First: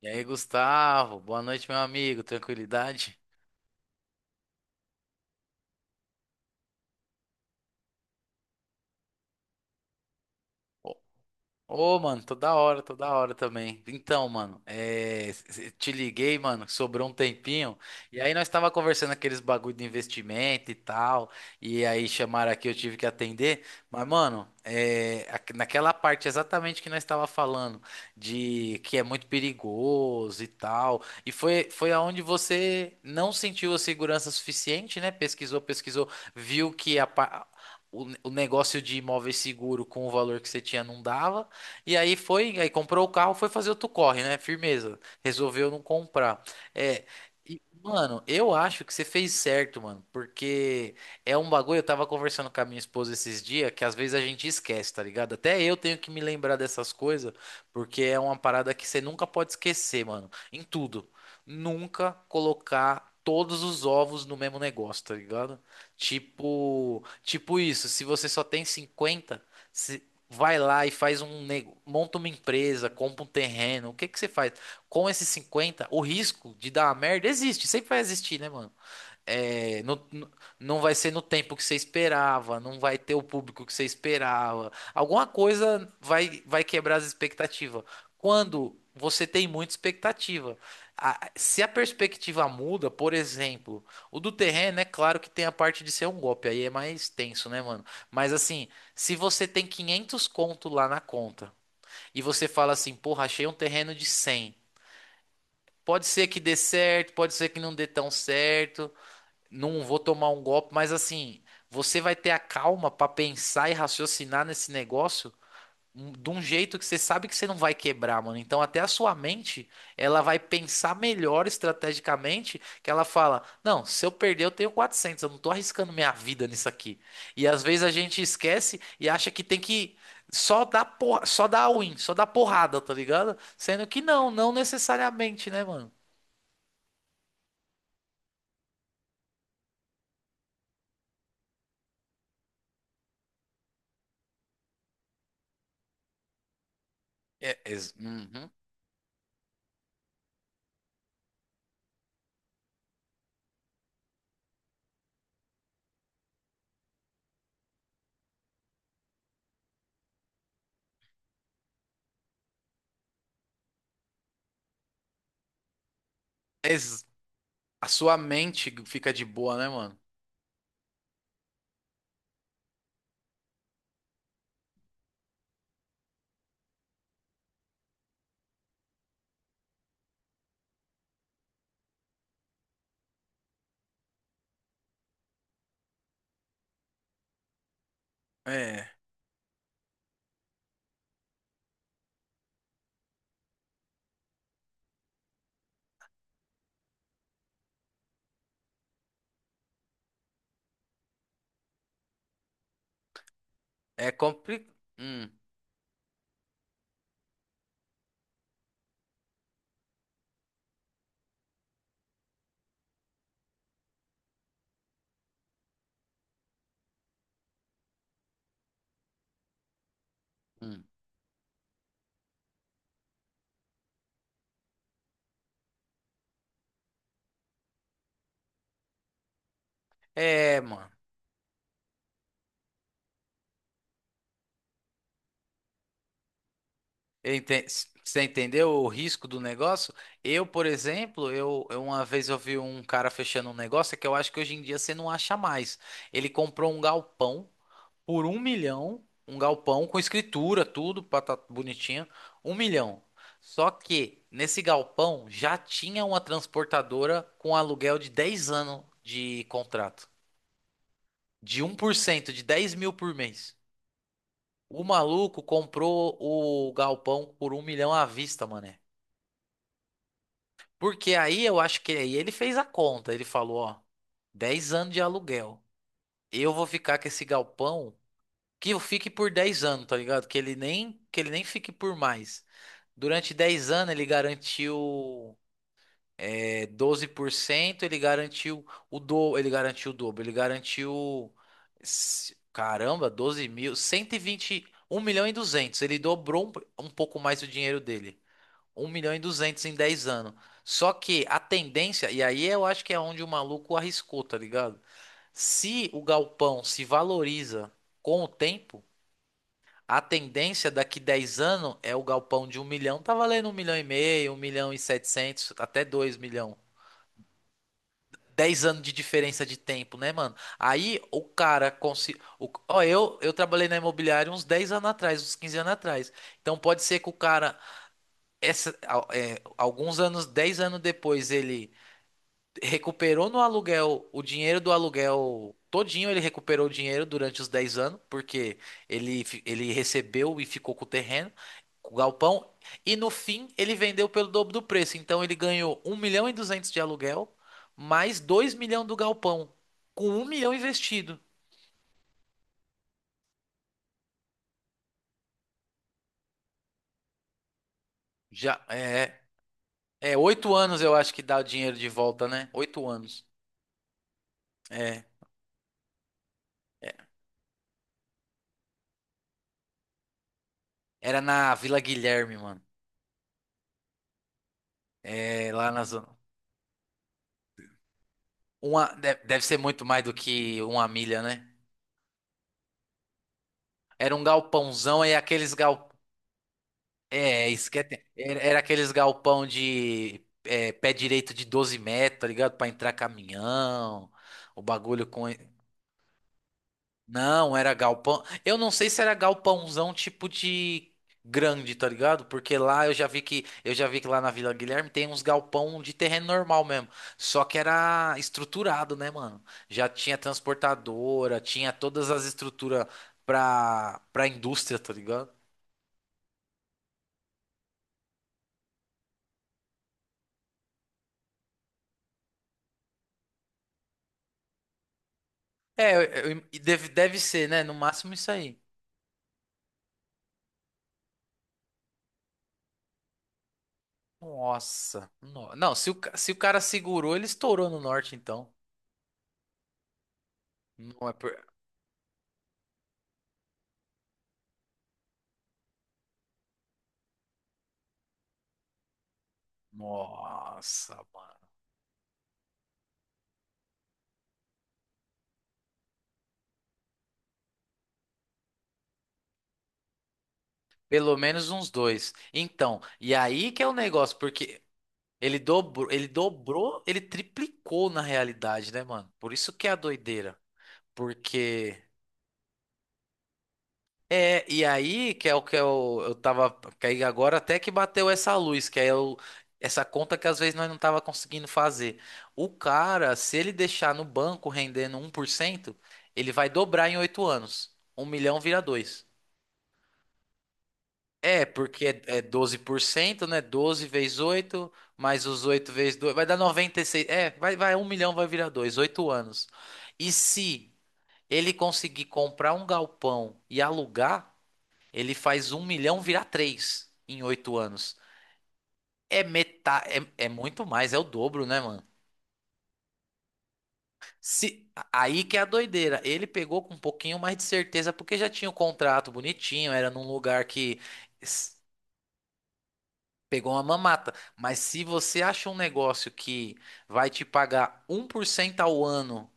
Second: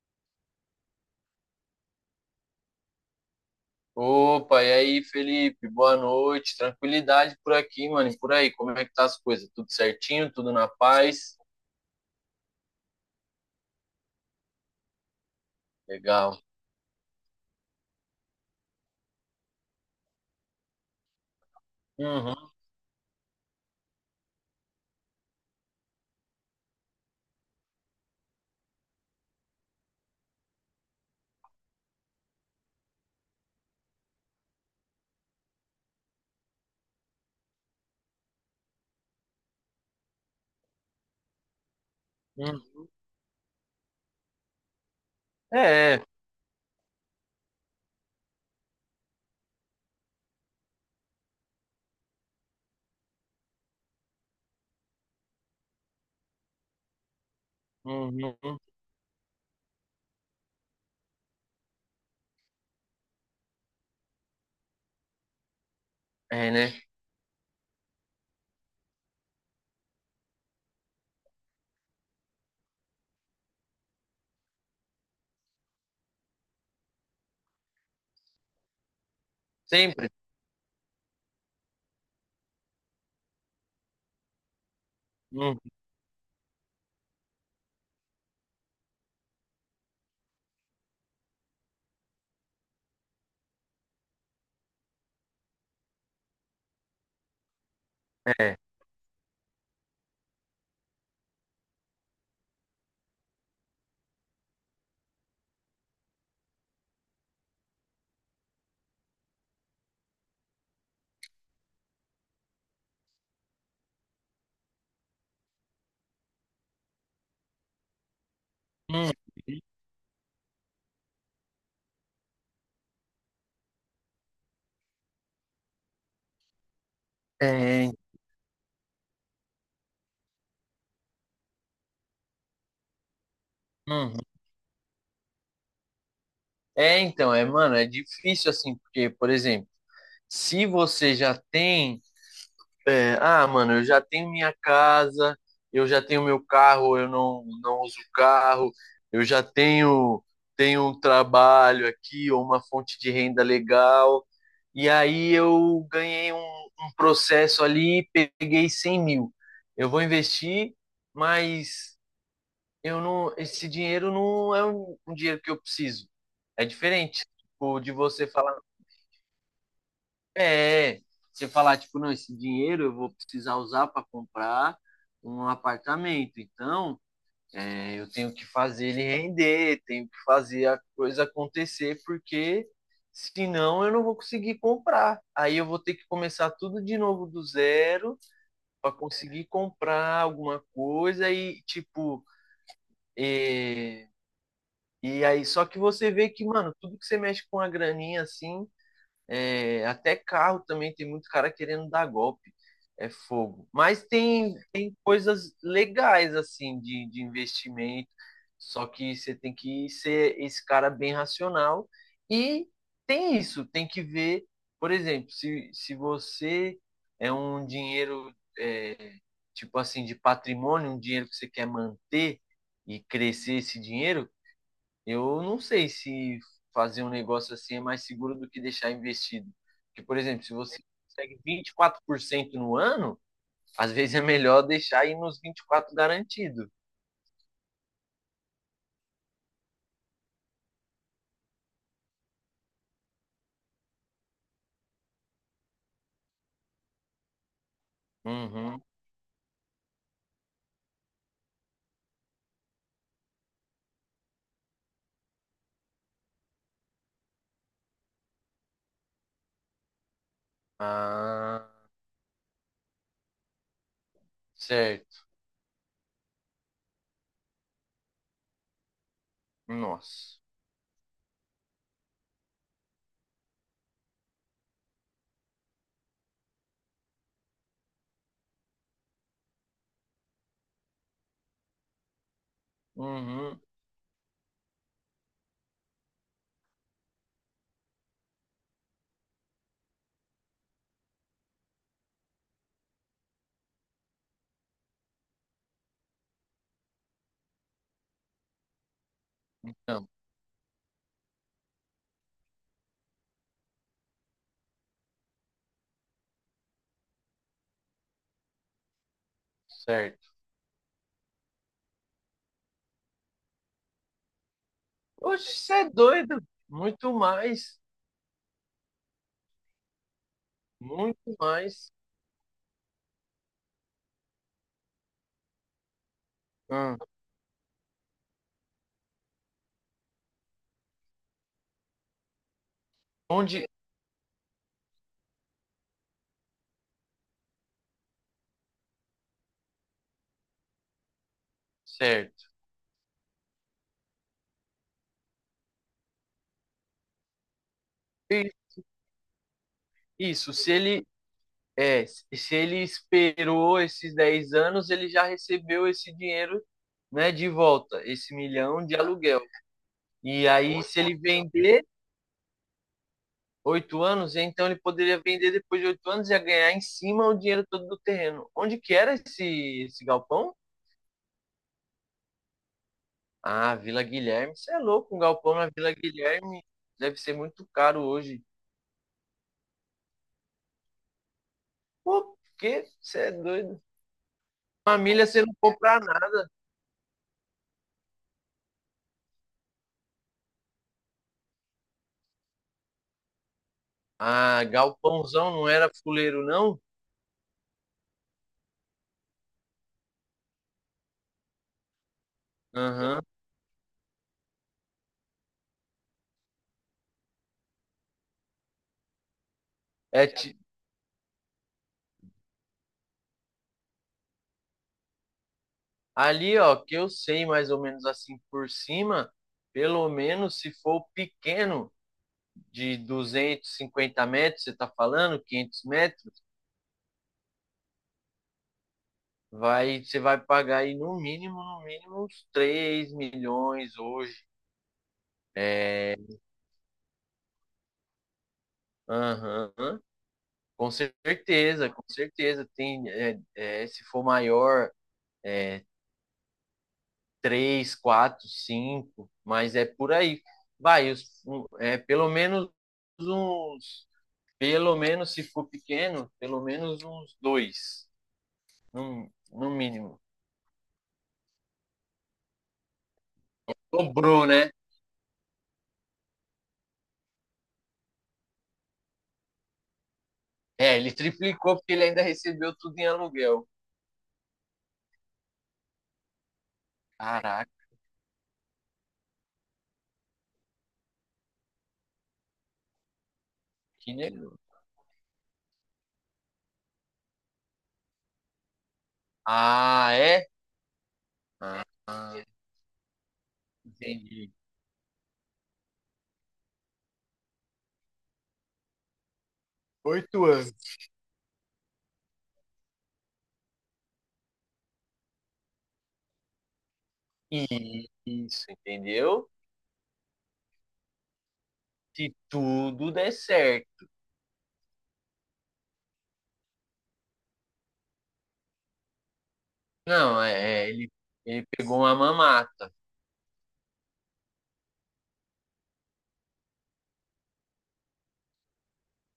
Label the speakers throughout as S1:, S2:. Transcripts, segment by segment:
S1: E aí, Gustavo, boa noite, meu amigo. Tranquilidade?
S2: Opa, e aí, Felipe? Boa noite. Tranquilidade por aqui, mano. E por aí, como é que tá as coisas? Tudo certinho? Tudo na paz?
S1: Ô, mano, toda hora também. Então, mano, te liguei,
S2: Legal.
S1: mano, sobrou um tempinho. E aí nós tava conversando aqueles bagulho de investimento e tal. E aí
S2: Uhum,
S1: chamaram aqui, eu tive que atender. Mas, mano, naquela parte exatamente que nós tava falando de que é muito perigoso e tal. E foi aonde você não sentiu a segurança suficiente, né? Pesquisou, pesquisou, viu que o negócio de imóvel seguro com o valor que você tinha não dava. E aí
S2: uhum.
S1: comprou o carro, foi fazer outro corre, né? Firmeza. Resolveu não
S2: É, é.
S1: comprar. É, e, mano, eu acho que você fez certo, mano, porque é um bagulho. Eu tava conversando com a minha esposa esses dias que às vezes a gente esquece, tá ligado? Até eu tenho que me lembrar dessas coisas, porque é uma
S2: Uhum.
S1: parada que você nunca pode esquecer, mano, em tudo. Nunca colocar. Todos os ovos no mesmo negócio, tá ligado?
S2: É, né?
S1: Tipo isso, se você só tem 50. Vai lá e faz um nego, monta uma empresa, compra um terreno. O que que você faz? Com esses 50 o risco de dar uma merda existe, sempre vai existir, né, mano? É, não,
S2: Sempre.
S1: não vai ser no tempo que você esperava, não vai ter o público que você esperava. Alguma
S2: Uhum.
S1: coisa vai quebrar as expectativas. Quando você tem muita expectativa. Se a perspectiva muda, por exemplo, o do terreno é claro que tem a parte de ser um golpe, aí é mais tenso, né, mano? Mas
S2: É.
S1: assim, se você tem 500 conto lá na conta e você fala assim, porra, achei um terreno de 100. Pode ser que dê certo, pode ser que não dê tão certo, não vou tomar um golpe, mas assim, você vai ter a calma pra pensar e raciocinar nesse negócio de um jeito que você sabe que você não vai quebrar, mano. Então até a
S2: Uhum.
S1: sua mente, ela vai pensar melhor estrategicamente, que ela fala: "Não, se eu perder eu tenho 400 eu não tô arriscando minha vida nisso aqui". E às vezes
S2: É.
S1: a gente esquece e acha que tem que. Só dar porra, só dar win, só dar porrada, tá ligado? Sendo que
S2: Uhum.
S1: não necessariamente, né, mano?
S2: É, então, é, mano, é difícil assim, porque, por exemplo, se você já tem é, ah, mano, eu já tenho minha casa, eu já tenho meu carro, eu não, não uso
S1: Uhum.
S2: carro, eu já tenho um trabalho aqui, ou uma fonte de renda legal. E aí eu ganhei um processo ali, peguei 100 mil. Eu vou investir, mas eu não, esse dinheiro não é um dinheiro que eu preciso. É
S1: Ex-
S2: diferente, tipo,
S1: A
S2: de
S1: sua
S2: você falar.
S1: mente fica de boa, né, mano?
S2: É, você falar, tipo, não, esse dinheiro eu vou precisar usar para comprar um apartamento. Então, é, eu tenho que fazer ele render, tenho que fazer a coisa acontecer, porque senão eu não vou conseguir comprar. Aí eu vou ter que começar tudo de novo do zero
S1: É.
S2: para conseguir comprar alguma coisa e, tipo, é, e aí, só que você vê que, mano, tudo que você mexe com a graninha assim, é, até carro também tem muito cara querendo dar golpe. É fogo. Mas
S1: É
S2: tem,
S1: complicado.
S2: tem coisas legais, assim, de investimento. Só que você tem que ser esse cara bem racional. E tem isso, tem que ver, por exemplo, se você é um dinheiro, é, tipo assim, de patrimônio, um dinheiro que você quer manter e crescer esse dinheiro, eu não sei se fazer um negócio assim é mais seguro do que deixar investido. Porque, por exemplo, se
S1: É,
S2: você
S1: mano.
S2: consegue 24% no ano, às vezes é melhor deixar aí nos 24 garantido.
S1: Eu enten- Você entendeu o risco do negócio? Eu, por exemplo, eu uma vez eu vi um cara fechando um negócio é que eu acho que hoje em dia você não acha mais. Ele comprou um galpão por um
S2: Uhum.
S1: milhão, um galpão com escritura, tudo, bonitinho, 1 milhão. Só que nesse galpão já tinha uma transportadora com aluguel de 10 anos de contrato. De
S2: Ah,
S1: 1%, de 10 mil por mês. O
S2: certo.
S1: maluco comprou o galpão por 1 milhão à vista, mané.
S2: Nossa.
S1: Porque aí eu acho que aí ele fez a conta. Ele falou, ó, 10 anos de aluguel. Eu vou ficar com esse galpão que eu fique por 10 anos, tá ligado? Que ele nem fique por mais. Durante
S2: Uhum.
S1: 10 anos ele garantiu. É 12% ele garantiu ele garantiu o dobro, ele garantiu caramba, 12 mil, 120, 1,2 milhão. Ele dobrou um pouco mais o dinheiro dele. 1,2 milhão em
S2: Não,
S1: 10 anos. Só que a tendência, e aí eu acho que é onde o maluco arriscou, tá ligado? Se o galpão se valoriza com o tempo, a
S2: certo.
S1: tendência daqui 10 anos é o galpão de 1 milhão tá valendo 1,5 milhão, 1,7 milhão
S2: Oxe, você
S1: até
S2: é
S1: dois
S2: doido.
S1: milhão
S2: Muito mais.
S1: 10 anos de diferença de tempo, né, mano? Aí
S2: Muito
S1: o cara
S2: mais.
S1: conseguiu. Ó, eu trabalhei na imobiliária uns 10 anos atrás, uns 15 anos atrás. Então pode ser
S2: Hum.
S1: que o cara, é, alguns anos, 10 anos depois, ele recuperou no
S2: Onde.
S1: aluguel o dinheiro do aluguel todinho, ele recuperou o dinheiro durante os 10 anos, porque ele recebeu e ficou com o terreno, com o
S2: Certo.
S1: galpão, e no fim ele vendeu pelo dobro do preço. Então ele ganhou 1,2 milhão de aluguel, mais
S2: E
S1: 2 milhões do galpão, com 1 milhão
S2: isso, se ele,
S1: investido.
S2: É, se ele esperou esses 10 anos, ele já recebeu esse dinheiro, né, de volta, esse
S1: Já
S2: milhão de
S1: é,
S2: aluguel.
S1: é
S2: E
S1: 8 anos
S2: aí,
S1: eu
S2: se
S1: acho
S2: ele
S1: que dá o dinheiro
S2: vender
S1: de volta, né? 8 anos.
S2: 8 anos, então ele
S1: É,
S2: poderia vender depois de 8 anos e ia ganhar em
S1: é,
S2: cima o dinheiro todo do terreno. Onde que era esse galpão?
S1: era na Vila Guilherme, mano.
S2: Ah, Vila Guilherme. Você é louco, um
S1: É,
S2: galpão na
S1: lá na
S2: Vila
S1: zona.
S2: Guilherme deve ser muito caro hoje.
S1: Deve ser muito mais do que uma milha, né?
S2: Pô, que? Você é doido.
S1: Era um galpãozão e
S2: Família, você
S1: aqueles
S2: não
S1: gal...
S2: compra nada.
S1: Era aqueles galpão de é, pé direito de 12 metros, tá ligado? Pra entrar caminhão, o
S2: Ah,
S1: bagulho com...
S2: galpãozão não era fuleiro, não?
S1: Não, era galpão. Eu não sei se era galpãozão tipo de grande, tá ligado? Porque lá
S2: Aham.
S1: eu já vi que lá na Vila Guilherme tem uns galpão de terreno normal mesmo. Só que era estruturado, né, mano? Já tinha
S2: É,
S1: transportadora, tinha todas as estruturas pra indústria, tá ligado?
S2: ali, ó, que eu sei mais ou menos assim por cima, pelo menos se for pequeno, de 250 metros, você tá falando, 500
S1: É,
S2: metros,
S1: e deve ser, né? No máximo isso aí.
S2: você vai pagar aí no mínimo, no mínimo uns 3 milhões hoje.
S1: Nossa. Não, se o,
S2: É,
S1: se o cara segurou, ele estourou no norte, então.
S2: aham, com
S1: Não é por...
S2: certeza, com certeza. Tem, se for maior, 3 4 5 mas é por aí.
S1: Nossa,
S2: Vai, pelo menos uns pelo menos, se for pequeno, pelo menos uns dois, no mínimo.
S1: pelo menos uns dois. Então, e aí que é o negócio,
S2: Dobrou,
S1: porque
S2: né?
S1: ele dobrou, ele dobrou, ele triplicou na realidade, né, mano? Por isso que é a doideira.
S2: É, ele triplicou
S1: Porque
S2: porque ele ainda recebeu tudo em aluguel.
S1: é, e aí que é o que eu tava, que aí agora até que
S2: Caraca,
S1: bateu essa luz, que é o, essa conta que às vezes nós não tava conseguindo fazer. O cara, se ele deixar no
S2: que
S1: banco
S2: negócio.
S1: rendendo 1%, ele vai dobrar em 8 anos. Um milhão vira dois.
S2: Ah, é?
S1: É, porque é
S2: Ah,
S1: 12%, né? Doze vezes
S2: entendi.
S1: oito mais os 8 vezes 2 vai dar 96. É, vai, vai, 1 milhão vai virar 2 8 anos. E
S2: Oito
S1: se
S2: anos.
S1: ele conseguir comprar um galpão e alugar, ele faz um milhão virar 3 em 8 anos.
S2: Isso,
S1: É
S2: entendeu?
S1: metade, é, é muito mais, é o dobro, né, mano?
S2: Se tudo der certo.
S1: Se, aí que é a doideira. Ele pegou com um pouquinho mais de certeza, porque já tinha o contrato bonitinho, era num
S2: Não,
S1: lugar que.
S2: ele pegou uma mamata
S1: Pegou uma mamata. Mas se você acha um negócio que vai te pagar 1% ao ano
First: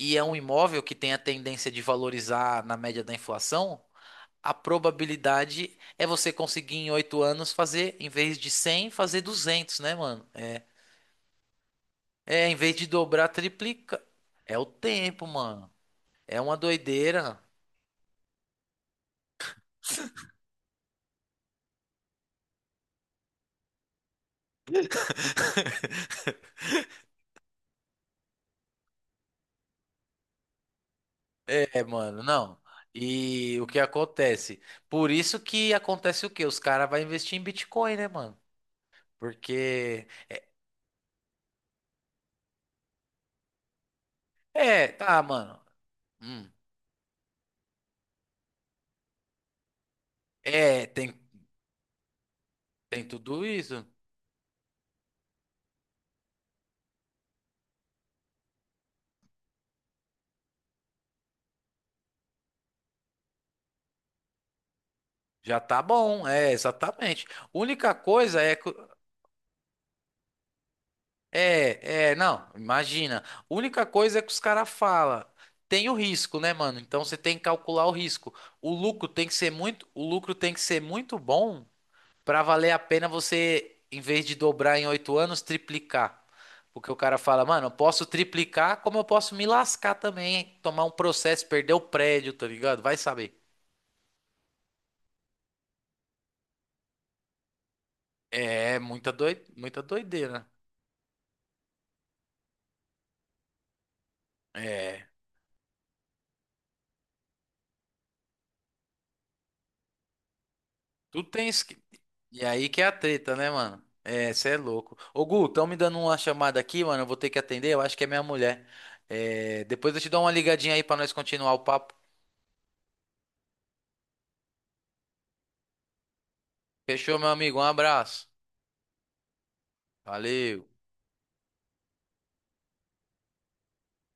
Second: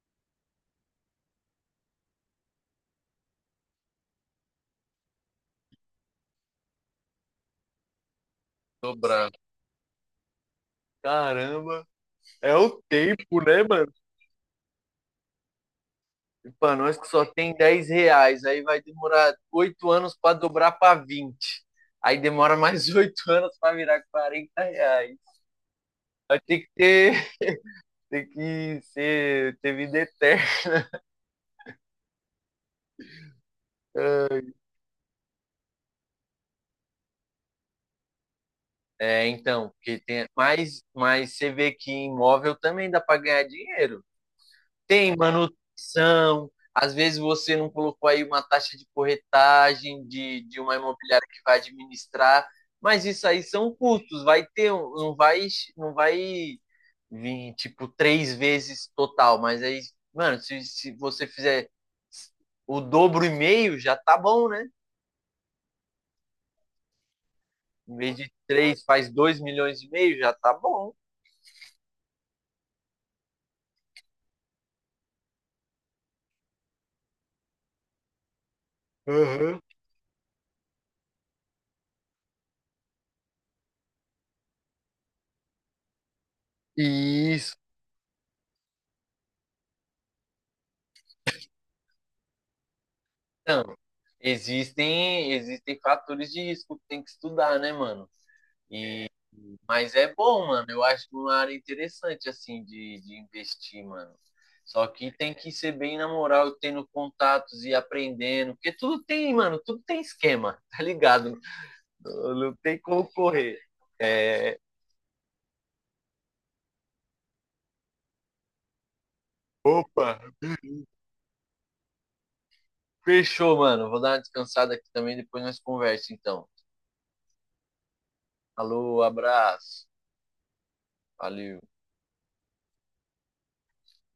S1: e é um imóvel que tem a tendência de valorizar na média da inflação, a probabilidade é você conseguir em 8 anos fazer, em vez de 100, fazer
S2: dobrada.
S1: 200, né, mano? É,
S2: Caramba.
S1: é em
S2: É
S1: vez
S2: o
S1: de dobrar,
S2: tempo, né, mano?
S1: triplica. É o tempo, mano. É uma
S2: E nós que só
S1: doideira.
S2: tem 10 reais, aí vai demorar 8 anos para dobrar para vinte. Aí demora mais 8 anos para virar 40 reais. Vai ter que ter, tem que ser, ter vida eterna.
S1: É, mano, não. E o que acontece? Por isso que acontece o quê? Os caras vão investir em Bitcoin, né, mano?
S2: É, então, porque
S1: Porque
S2: tem, mas você vê que imóvel também dá para ganhar dinheiro.
S1: é,
S2: Tem
S1: tá, mano. Hum.
S2: manutenção, às vezes você não colocou aí uma taxa de corretagem de uma
S1: É, tem,
S2: imobiliária que vai administrar,
S1: tem
S2: mas isso aí
S1: tudo
S2: são
S1: isso.
S2: custos, vai ter, não vai vir tipo três vezes total, mas aí, mano, se você fizer o dobro e meio, já tá bom, né?
S1: Já tá bom, é, exatamente. Única
S2: Em vez de
S1: coisa é que.
S2: três, faz 2,5 milhões, já tá bom.
S1: É, é, não, imagina. Única coisa é que os caras falam. Tem o risco, né, mano? Então você tem que calcular o risco.
S2: Aham.
S1: O lucro tem que ser muito bom pra valer a pena você, em vez de dobrar em 8 anos, triplicar. Porque o cara fala,
S2: Isso.
S1: mano, eu posso triplicar, como eu posso me lascar também, hein? Tomar um processo, perder o prédio, tá ligado? Vai saber.
S2: Então, existem fatores de risco que tem que estudar, né, mano?
S1: É,
S2: E,
S1: muita
S2: mas é bom,
S1: doideira.
S2: mano. Eu acho uma área interessante, assim, de investir, mano. Só
S1: É,
S2: que tem que ser bem na moral, tendo contatos e aprendendo, porque tudo tem, mano, tudo tem esquema, tá
S1: tu
S2: ligado?
S1: tens que...
S2: Não,
S1: E
S2: não
S1: aí
S2: tem
S1: que é a
S2: como
S1: treta, né,
S2: correr.
S1: mano? É, você é
S2: É.
S1: louco. Ô, Gu, estão me dando uma chamada aqui, mano. Eu vou ter que atender. Eu acho que é minha mulher. É, depois eu te
S2: Opa,
S1: dou uma ligadinha aí pra nós continuar o papo.
S2: fechou, mano. Vou dar uma descansada aqui também, depois nós conversa, então.
S1: Fechou, meu amigo? Um abraço.
S2: Alô, abraço.
S1: Valeu.
S2: Valeu.